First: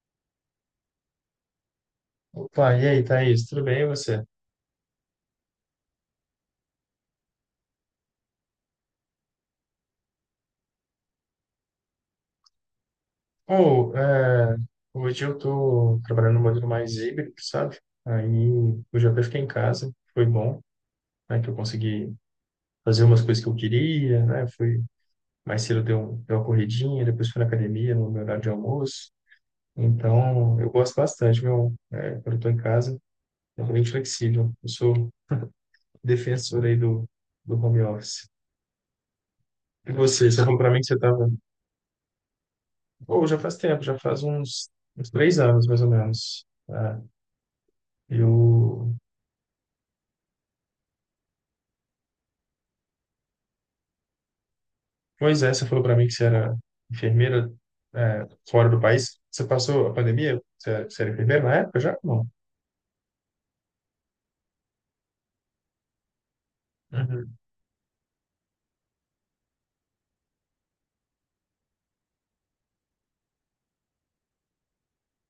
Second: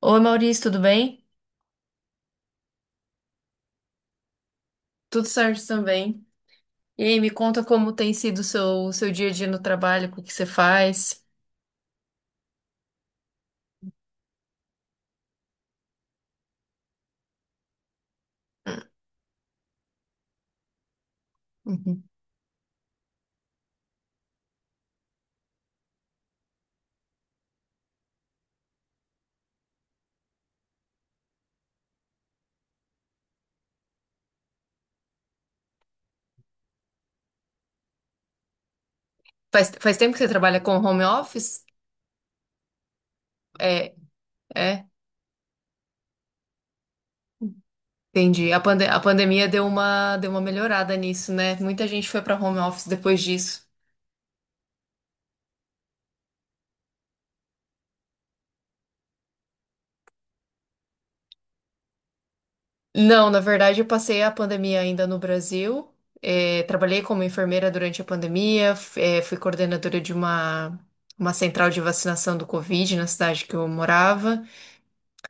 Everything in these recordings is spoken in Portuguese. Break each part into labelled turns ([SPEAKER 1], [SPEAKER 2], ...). [SPEAKER 1] Oi, Maurício, tudo bem?
[SPEAKER 2] Opa, e aí, Thaís, tudo bem e você?
[SPEAKER 1] Tudo certo também. E aí, me conta como tem sido o seu dia a dia no trabalho, o que você faz.
[SPEAKER 2] Ou, é, Hoje eu tô trabalhando no modelo mais híbrido, sabe? Aí hoje eu até fiquei em casa, foi bom, né, que eu
[SPEAKER 1] Uhum.
[SPEAKER 2] consegui fazer umas coisas que eu queria, né? Fui mais cedo deu, deu uma corridinha, depois fui na academia no meu horário de almoço. Então, eu gosto bastante, meu, quando eu tô em casa, eu tô bem flexível. Eu sou defensor aí do home office.
[SPEAKER 1] Faz,
[SPEAKER 2] E
[SPEAKER 1] faz tempo que você
[SPEAKER 2] você, você falou
[SPEAKER 1] trabalha
[SPEAKER 2] pra
[SPEAKER 1] com
[SPEAKER 2] mim que você
[SPEAKER 1] home
[SPEAKER 2] estava.
[SPEAKER 1] office?
[SPEAKER 2] Pô, já faz tempo,
[SPEAKER 1] É,
[SPEAKER 2] já faz
[SPEAKER 1] é,
[SPEAKER 2] uns 3 anos, mais ou menos. É,
[SPEAKER 1] Entendi. A, pande-
[SPEAKER 2] eu...
[SPEAKER 1] a pandemia deu uma melhorada nisso, né? Muita gente foi para home office depois disso.
[SPEAKER 2] Pois é, você falou para mim que você era enfermeira, é, fora do país. Você passou a pandemia? Você era enfermeira na época já? Não.
[SPEAKER 1] Não, na verdade, eu passei a pandemia ainda no Brasil. É, trabalhei como
[SPEAKER 2] Uhum.
[SPEAKER 1] enfermeira durante a pandemia, fui coordenadora de uma central de vacinação do Covid na cidade que eu morava.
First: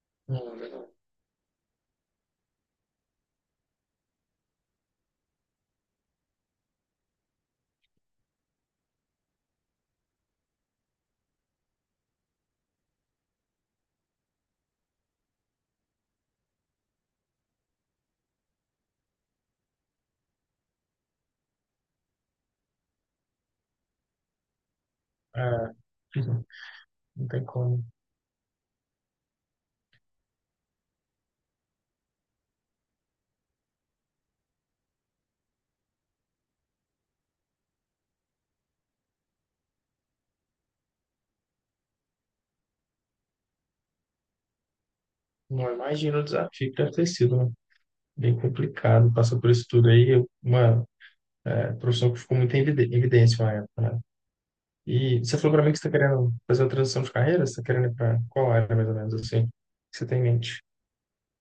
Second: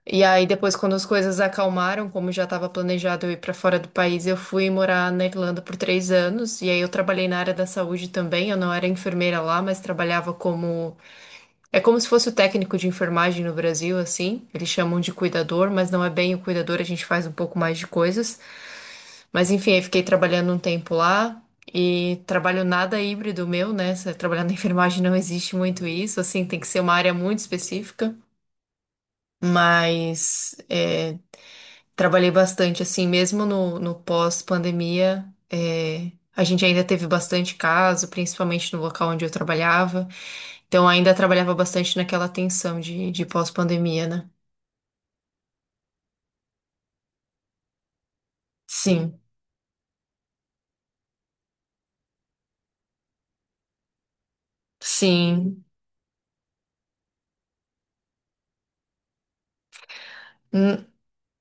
[SPEAKER 1] E aí
[SPEAKER 2] Não,
[SPEAKER 1] depois, quando
[SPEAKER 2] não.
[SPEAKER 1] as coisas acalmaram, como já estava planejado eu ir para fora do país, eu fui morar na Irlanda por três anos. E aí eu trabalhei na área da saúde também. Eu não era enfermeira lá, mas trabalhava como. É como se fosse o técnico de enfermagem no Brasil, assim. Eles chamam de cuidador, mas não é bem o cuidador, a gente faz um pouco mais de coisas. Mas enfim, aí fiquei trabalhando um tempo lá. E trabalho nada híbrido meu, né? Trabalhar na enfermagem não existe
[SPEAKER 2] É,
[SPEAKER 1] muito isso, assim,
[SPEAKER 2] uhum,
[SPEAKER 1] tem que ser uma área
[SPEAKER 2] não
[SPEAKER 1] muito
[SPEAKER 2] tem como.
[SPEAKER 1] específica. Mas é, trabalhei bastante, assim, mesmo no pós-pandemia, é, a gente ainda teve bastante caso, principalmente no local onde eu trabalhava. Então, ainda trabalhava bastante naquela tensão de pós-pandemia, né?
[SPEAKER 2] Não, imagina o desafio que deve ter sido, né? Bem complicado
[SPEAKER 1] Sim,
[SPEAKER 2] passar por isso tudo aí. Uma é, profissão que ficou muito em evidência na época, né? E você falou
[SPEAKER 1] sim.
[SPEAKER 2] para mim que você está querendo fazer a transição de carreira? Você está querendo ir para qual área, mais ou menos, assim, que você tem em mente?
[SPEAKER 1] Hum,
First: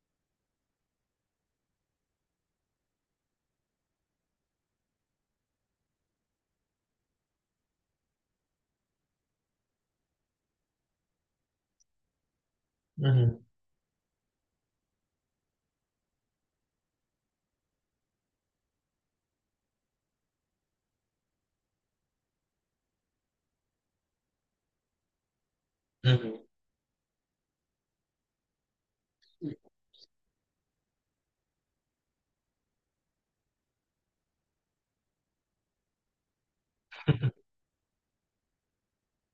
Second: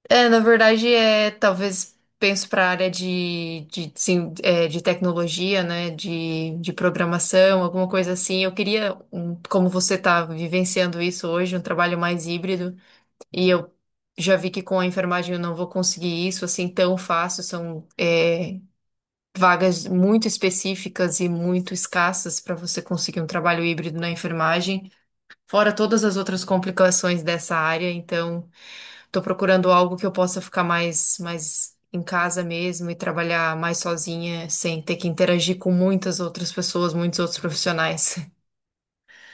[SPEAKER 1] é, na verdade, é, talvez penso para a área sim, é, de tecnologia, né? De programação, alguma coisa assim. Eu queria, um, como você está vivenciando isso hoje, um trabalho mais híbrido.
[SPEAKER 2] Uhum,
[SPEAKER 1] E eu já vi que com a enfermagem eu não vou conseguir isso assim tão fácil. São, é, vagas muito específicas e muito escassas para você conseguir um trabalho híbrido na enfermagem, fora todas as
[SPEAKER 2] uhum.
[SPEAKER 1] outras complicações dessa área. Então, estou procurando algo que eu possa ficar mais em casa mesmo e trabalhar mais sozinha, sem ter que interagir com muitas outras pessoas, muitos outros profissionais.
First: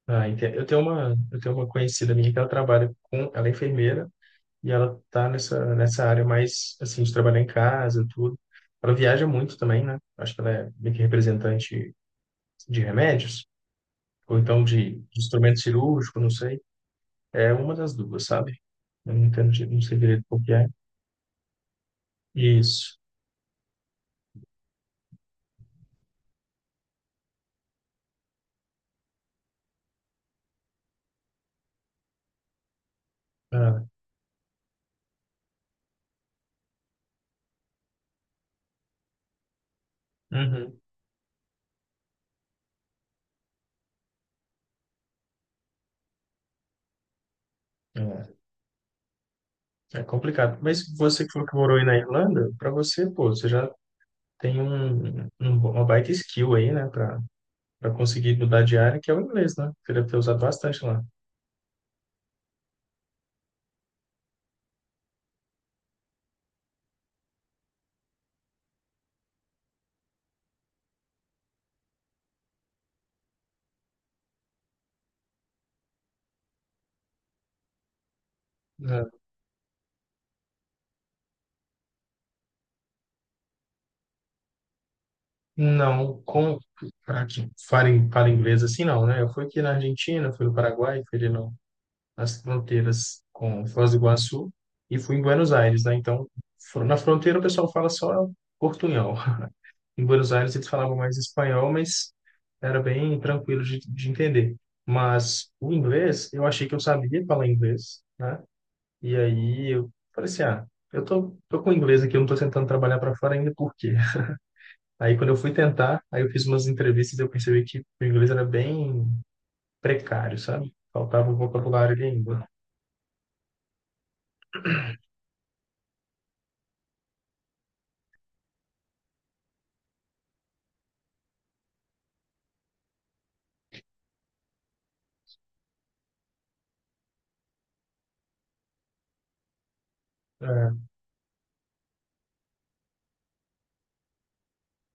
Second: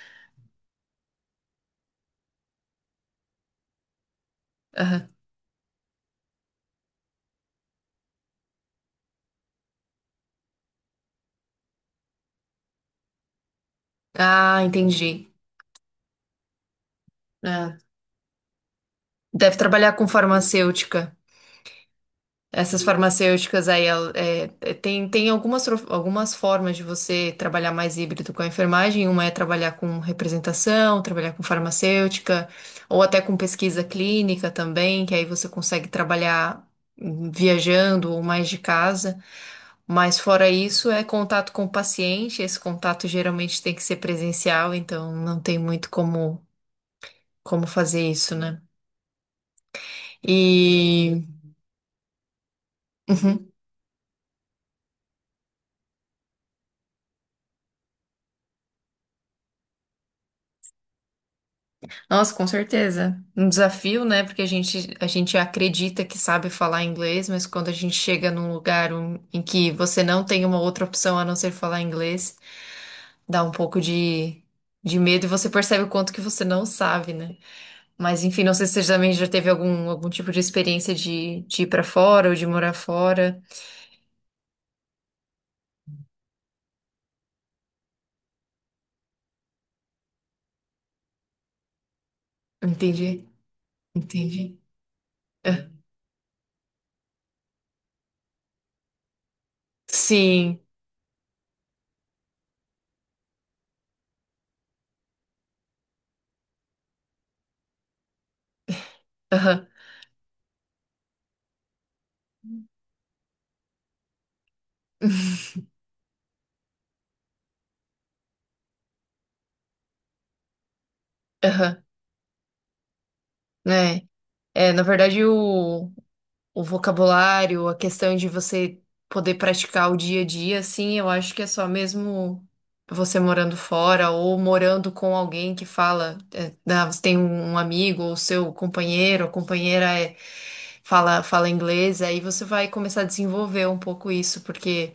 [SPEAKER 2] Ah, entendo. Eu tenho uma conhecida minha que ela trabalha com, ela é enfermeira e ela
[SPEAKER 1] Aham.
[SPEAKER 2] tá nessa área mais, assim, de trabalhar em casa, e tudo. Ela viaja muito também, né? Acho que ela é meio que representante de remédios, ou
[SPEAKER 1] Ah,
[SPEAKER 2] então de
[SPEAKER 1] entendi.
[SPEAKER 2] instrumento cirúrgico, não sei. É uma
[SPEAKER 1] É.
[SPEAKER 2] das duas, sabe? Eu não entendo,
[SPEAKER 1] Deve
[SPEAKER 2] não
[SPEAKER 1] trabalhar
[SPEAKER 2] sei
[SPEAKER 1] com
[SPEAKER 2] direito qual que é.
[SPEAKER 1] farmacêutica. Essas
[SPEAKER 2] Isso.
[SPEAKER 1] farmacêuticas aí, tem, tem algumas, algumas formas de você trabalhar mais híbrido com a enfermagem. Uma é trabalhar com representação, trabalhar com farmacêutica, ou até com pesquisa
[SPEAKER 2] Ah,
[SPEAKER 1] clínica também, que aí você consegue trabalhar viajando ou mais de casa. Mas fora
[SPEAKER 2] uhum.
[SPEAKER 1] isso, é contato com o paciente. Esse contato geralmente tem que ser presencial, então não tem muito como, como fazer isso, né?
[SPEAKER 2] É, é complicado. Mas
[SPEAKER 1] E.
[SPEAKER 2] você que falou que morou aí na Irlanda, para você, pô, você
[SPEAKER 1] Uhum.
[SPEAKER 2] já tem uma baita skill aí, né, para para conseguir mudar de área, que é o inglês, né? Queria ter usado bastante lá.
[SPEAKER 1] Nossa, com certeza. Um desafio, né? Porque a gente acredita que sabe falar inglês, mas quando a gente chega num lugar em que você não tem uma outra opção a não ser falar inglês, dá um pouco de medo e você percebe o quanto que você não sabe, né? Mas enfim, não sei se você
[SPEAKER 2] Né?
[SPEAKER 1] também já teve algum, algum tipo de experiência de ir pra fora ou de morar fora.
[SPEAKER 2] Não, como para que falem fala inglês assim, não, né? Eu fui aqui na Argentina, fui no Paraguai, fui ali no, nas fronteiras
[SPEAKER 1] Entendi,
[SPEAKER 2] com Foz do Iguaçu
[SPEAKER 1] entendi.
[SPEAKER 2] e fui em Buenos
[SPEAKER 1] Ah,
[SPEAKER 2] Aires, né? Então, na fronteira o pessoal fala só portunhol. Em Buenos Aires
[SPEAKER 1] sim,
[SPEAKER 2] eles falavam mais espanhol, mas era bem tranquilo de entender. Mas o inglês, eu achei que eu sabia falar inglês, né? E
[SPEAKER 1] aham,
[SPEAKER 2] aí eu falei assim, ah, tô com inglês aqui, eu não tô tentando trabalhar para fora ainda, por quê? Aí quando eu fui tentar, aí eu fiz umas entrevistas e eu percebi que o inglês era bem precário, sabe? Faltava um
[SPEAKER 1] aham.
[SPEAKER 2] vocabulário ali ainda.
[SPEAKER 1] É, na verdade, o. O vocabulário, a questão de você poder praticar o dia a dia, assim, eu acho que é só mesmo você morando fora ou morando com alguém que fala, é, né, você tem um amigo ou seu companheiro, ou companheira é,
[SPEAKER 2] É,
[SPEAKER 1] fala inglês, aí você vai começar a desenvolver um pouco isso, porque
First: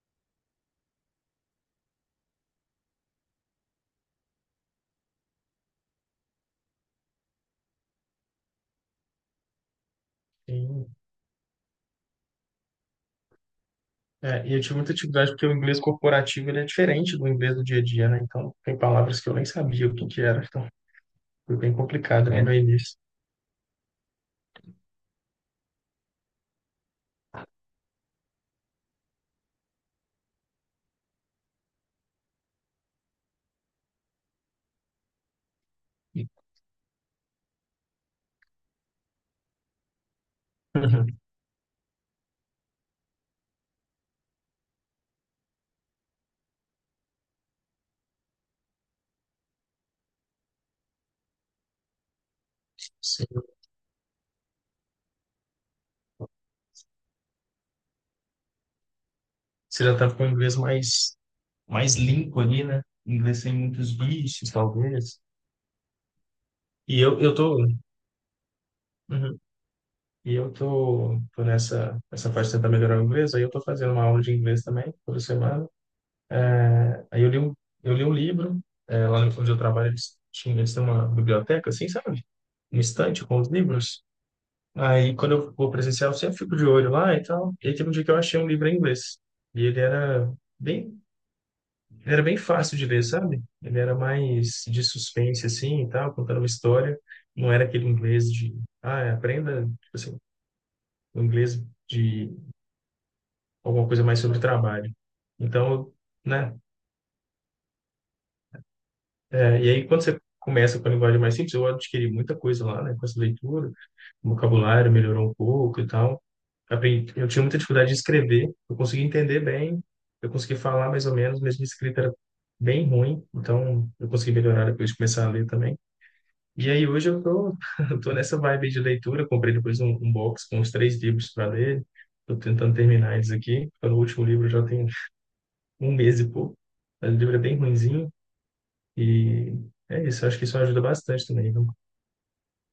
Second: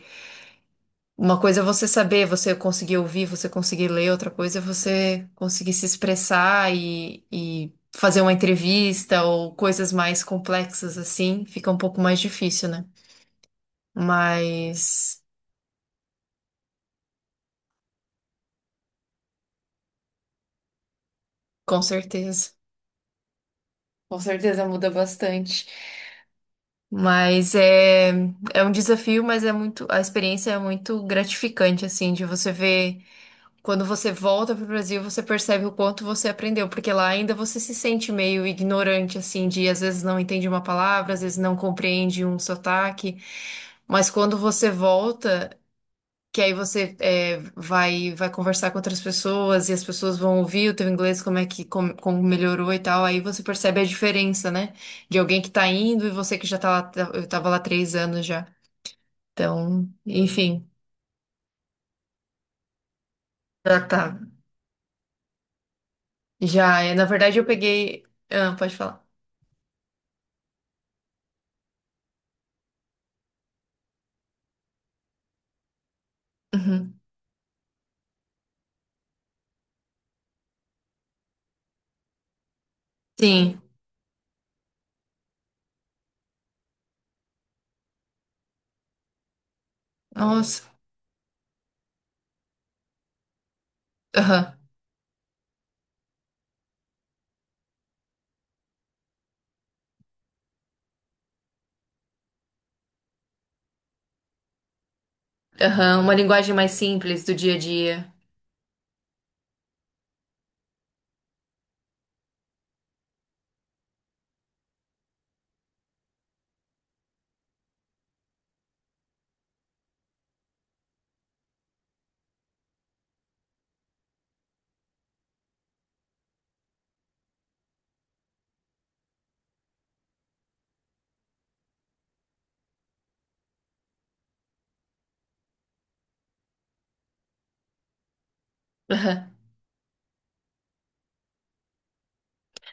[SPEAKER 1] uma coisa é você saber, você conseguir ouvir, você conseguir ler, outra coisa é você conseguir se expressar e fazer uma entrevista ou coisas mais
[SPEAKER 2] tem-
[SPEAKER 1] complexas assim, fica um pouco mais difícil, né?
[SPEAKER 2] é, e eu tive muita
[SPEAKER 1] Mas
[SPEAKER 2] dificuldade porque o inglês corporativo ele é diferente do inglês do dia a dia, né? Então tem palavras que eu nem sabia o que que era, então foi bem
[SPEAKER 1] com
[SPEAKER 2] complicado, né,
[SPEAKER 1] certeza,
[SPEAKER 2] no início.
[SPEAKER 1] com certeza muda bastante. Mas é, é um desafio, mas é muito, a experiência é muito gratificante, assim, de você ver. Quando você volta pro Brasil, você percebe o quanto você aprendeu, porque lá ainda você se sente meio ignorante, assim, de às vezes não entende uma palavra,
[SPEAKER 2] Uhum.
[SPEAKER 1] às vezes não compreende um sotaque. Mas quando você volta, que aí você é, vai conversar com outras pessoas e as pessoas vão ouvir o teu inglês, como é que como, como melhorou e tal, aí
[SPEAKER 2] Você
[SPEAKER 1] você percebe a diferença, né? De alguém que tá indo e você que já tá lá, eu tava lá três anos já.
[SPEAKER 2] você
[SPEAKER 1] Então,
[SPEAKER 2] já tá com o inglês
[SPEAKER 1] enfim,
[SPEAKER 2] mais, mais limpo ali, né? Inglês sem
[SPEAKER 1] já
[SPEAKER 2] muitos
[SPEAKER 1] tá.
[SPEAKER 2] bichos, talvez.
[SPEAKER 1] Já é,
[SPEAKER 2] E
[SPEAKER 1] na
[SPEAKER 2] eu, eu
[SPEAKER 1] verdade eu
[SPEAKER 2] tô,
[SPEAKER 1] peguei. Ah, pode falar.
[SPEAKER 2] uhum. E eu tô, tô essa parte de tentar melhorar o inglês, aí eu tô fazendo uma aula de inglês também, toda semana.
[SPEAKER 1] Uhum.
[SPEAKER 2] Aí eu li um livro, é, lá no- onde eu trabalho, eles têm uma biblioteca, assim, sabe? Um estante com os
[SPEAKER 1] Sim.
[SPEAKER 2] livros. Aí quando eu vou presencial, eu sempre fico de olho lá e tal. E aí teve um dia que eu achei um livro em inglês. E ele
[SPEAKER 1] Nossa.
[SPEAKER 2] bem, era bem fácil de ler, sabe? Ele era
[SPEAKER 1] Aham.
[SPEAKER 2] mais de suspense, assim, e tal, contando uma história. Não era aquele inglês de, ah, aprenda, tipo assim, o inglês de alguma coisa mais sobre trabalho. Então,
[SPEAKER 1] Aham. Uma
[SPEAKER 2] né?
[SPEAKER 1] linguagem mais simples do dia a dia.
[SPEAKER 2] É, e aí, quando você começa com a linguagem mais simples, eu adquiri muita coisa lá, né? Com essa leitura, o vocabulário melhorou um pouco e tal. Aprendi, eu tinha muita dificuldade de escrever, eu consegui entender bem, eu consegui falar mais ou menos, mas minha escrita era bem ruim, então eu consegui melhorar depois de começar a ler também. E aí, hoje eu tô, eu tô nessa vibe de leitura, eu comprei depois um box com os 3 livros para ler, tô tentando terminar eles aqui, o último livro já tenho um mês e pouco. O livro é bem ruinzinho
[SPEAKER 1] Aham.
[SPEAKER 2] e é isso. Acho que isso ajuda bastante também, viu?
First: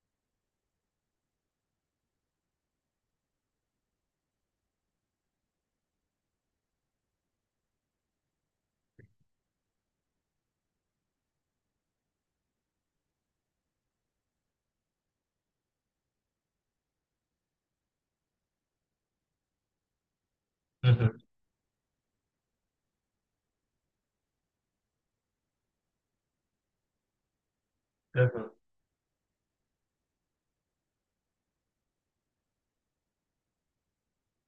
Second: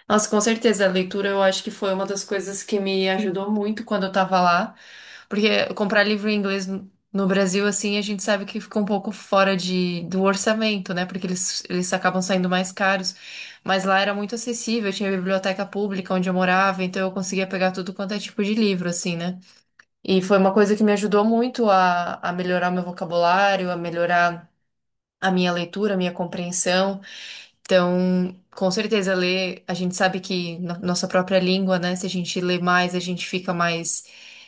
[SPEAKER 1] Nossa, com certeza. A leitura eu acho que foi uma das coisas que me ajudou muito quando eu tava lá. Porque comprar livro em inglês no Brasil, assim, a gente sabe que fica um pouco fora de, do orçamento, né? Porque eles acabam saindo mais caros. Mas lá era muito acessível, tinha biblioteca pública onde eu morava, então eu conseguia pegar tudo quanto é tipo de livro, assim, né? E foi uma coisa que me
[SPEAKER 2] Uhum,
[SPEAKER 1] ajudou muito a melhorar meu vocabulário, a melhorar a minha leitura, a minha compreensão. Então,
[SPEAKER 2] uhum,
[SPEAKER 1] com certeza, ler, a gente sabe que nossa própria língua, né? Se a gente lê mais, a gente fica mais,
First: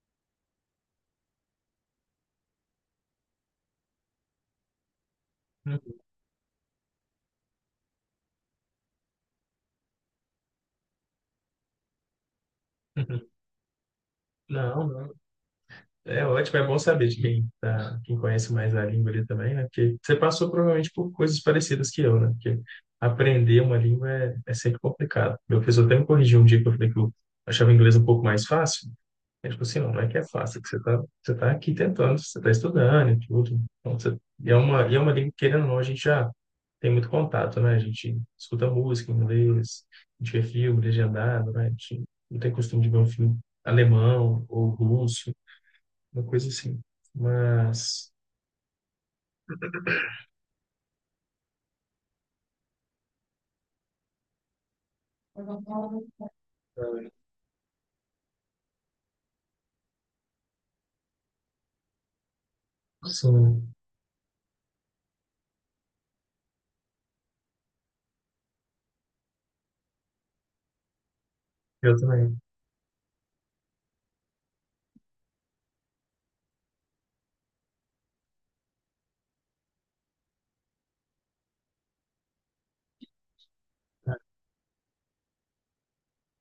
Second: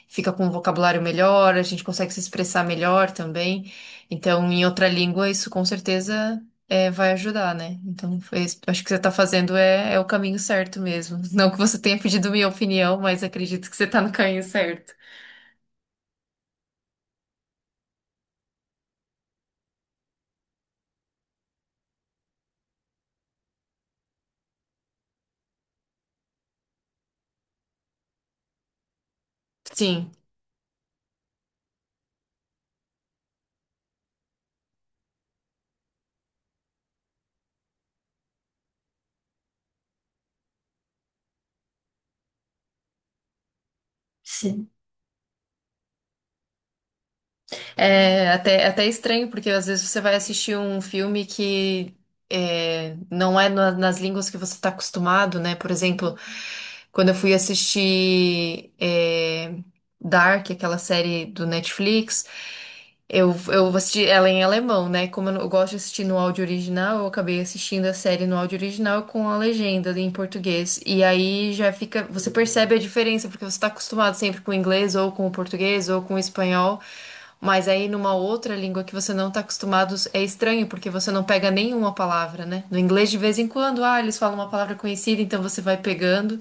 [SPEAKER 1] fica com um vocabulário melhor, a gente consegue se expressar melhor também. Então, em outra língua, isso com
[SPEAKER 2] uhum,
[SPEAKER 1] certeza é, vai ajudar, né? Então, foi isso. Acho que você está fazendo é, é o caminho certo mesmo. Não que você tenha pedido minha opinião,
[SPEAKER 2] uhum.
[SPEAKER 1] mas acredito que você está no caminho
[SPEAKER 2] Não,
[SPEAKER 1] certo.
[SPEAKER 2] não. É ótimo, é bom saber de quem, tá, quem conhece mais a língua ali também, né? Porque você passou provavelmente por coisas parecidas que eu, né? Porque aprender uma língua é sempre complicado. Meu professor até me corrigiu um dia que eu falei que eu achava o inglês um pouco mais fácil. É tipo assim, não é
[SPEAKER 1] Sim.
[SPEAKER 2] que é fácil, é que você tá aqui tentando, você tá estudando e tudo. Então, você, e é uma língua que, querendo ou não, a gente já tem muito contato, né? A gente escuta música em inglês, a gente vê filme legendado, né? A gente não tem costume de ver um filme alemão ou russo, uma coisa assim. Mas,
[SPEAKER 1] É até, até estranho, porque às vezes você vai assistir um filme que é, não é nas línguas que você está acostumado, né? Por exemplo, quando eu fui assistir é, Dark, aquela série do Netflix. Eu
[SPEAKER 2] sim,
[SPEAKER 1] assisti ela em alemão, né? Como eu, eu gosto de assistir no áudio original, eu acabei assistindo a série no áudio original com a legenda em português. E aí já
[SPEAKER 2] eu
[SPEAKER 1] fica. Você
[SPEAKER 2] também.
[SPEAKER 1] percebe a diferença, porque você tá acostumado sempre com o inglês, ou com o português, ou com o espanhol. Mas aí numa outra língua que você não tá acostumado, é estranho, porque você não pega nenhuma palavra, né? No inglês, de vez em quando, ah,
[SPEAKER 2] Ah,
[SPEAKER 1] eles falam uma palavra conhecida, então você vai pegando.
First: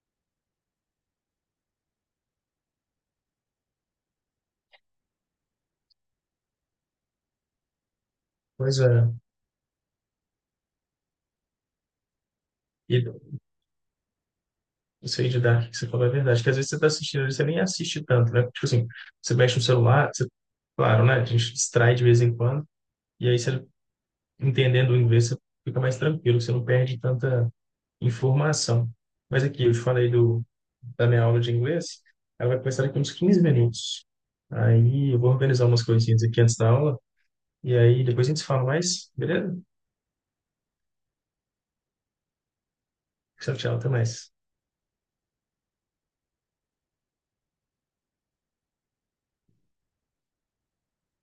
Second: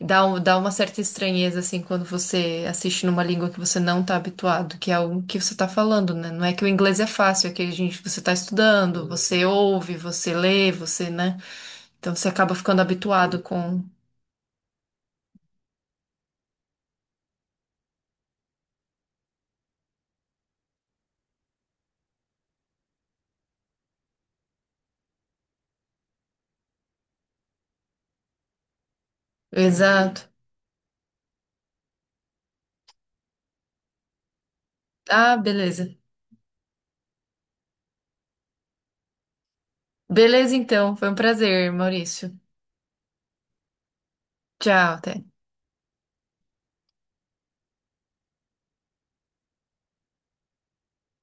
[SPEAKER 1] Dá, dá uma certa estranheza, assim, quando você assiste numa língua que você não tá habituado, que é o que você tá falando, né? Não é que o inglês é fácil, é que a gente, você tá
[SPEAKER 2] pois
[SPEAKER 1] estudando, sim,
[SPEAKER 2] é.
[SPEAKER 1] você ouve, você lê, você, né? Então você acaba ficando
[SPEAKER 2] E
[SPEAKER 1] habituado com.
[SPEAKER 2] isso aí de Dark que você falou é verdade, que às vezes você está assistindo, às vezes você nem assiste tanto, né? Tipo assim, você mexe no celular, você, claro, né? A gente distrai de vez em quando, e aí você, entendendo o inglês, você fica mais tranquilo, você não perde tanta informação. Mas aqui, eu te falei
[SPEAKER 1] Exato.
[SPEAKER 2] do, da minha aula de inglês, ela vai começar daqui uns 15 minutos. Aí eu vou
[SPEAKER 1] Ah,
[SPEAKER 2] organizar umas
[SPEAKER 1] beleza.
[SPEAKER 2] coisinhas aqui antes da aula, e aí depois a gente se fala mais, beleza?
[SPEAKER 1] Beleza, então. Foi um prazer, Maurício.
[SPEAKER 2] Tchau, tchau, até mais.
[SPEAKER 1] Tchau, até.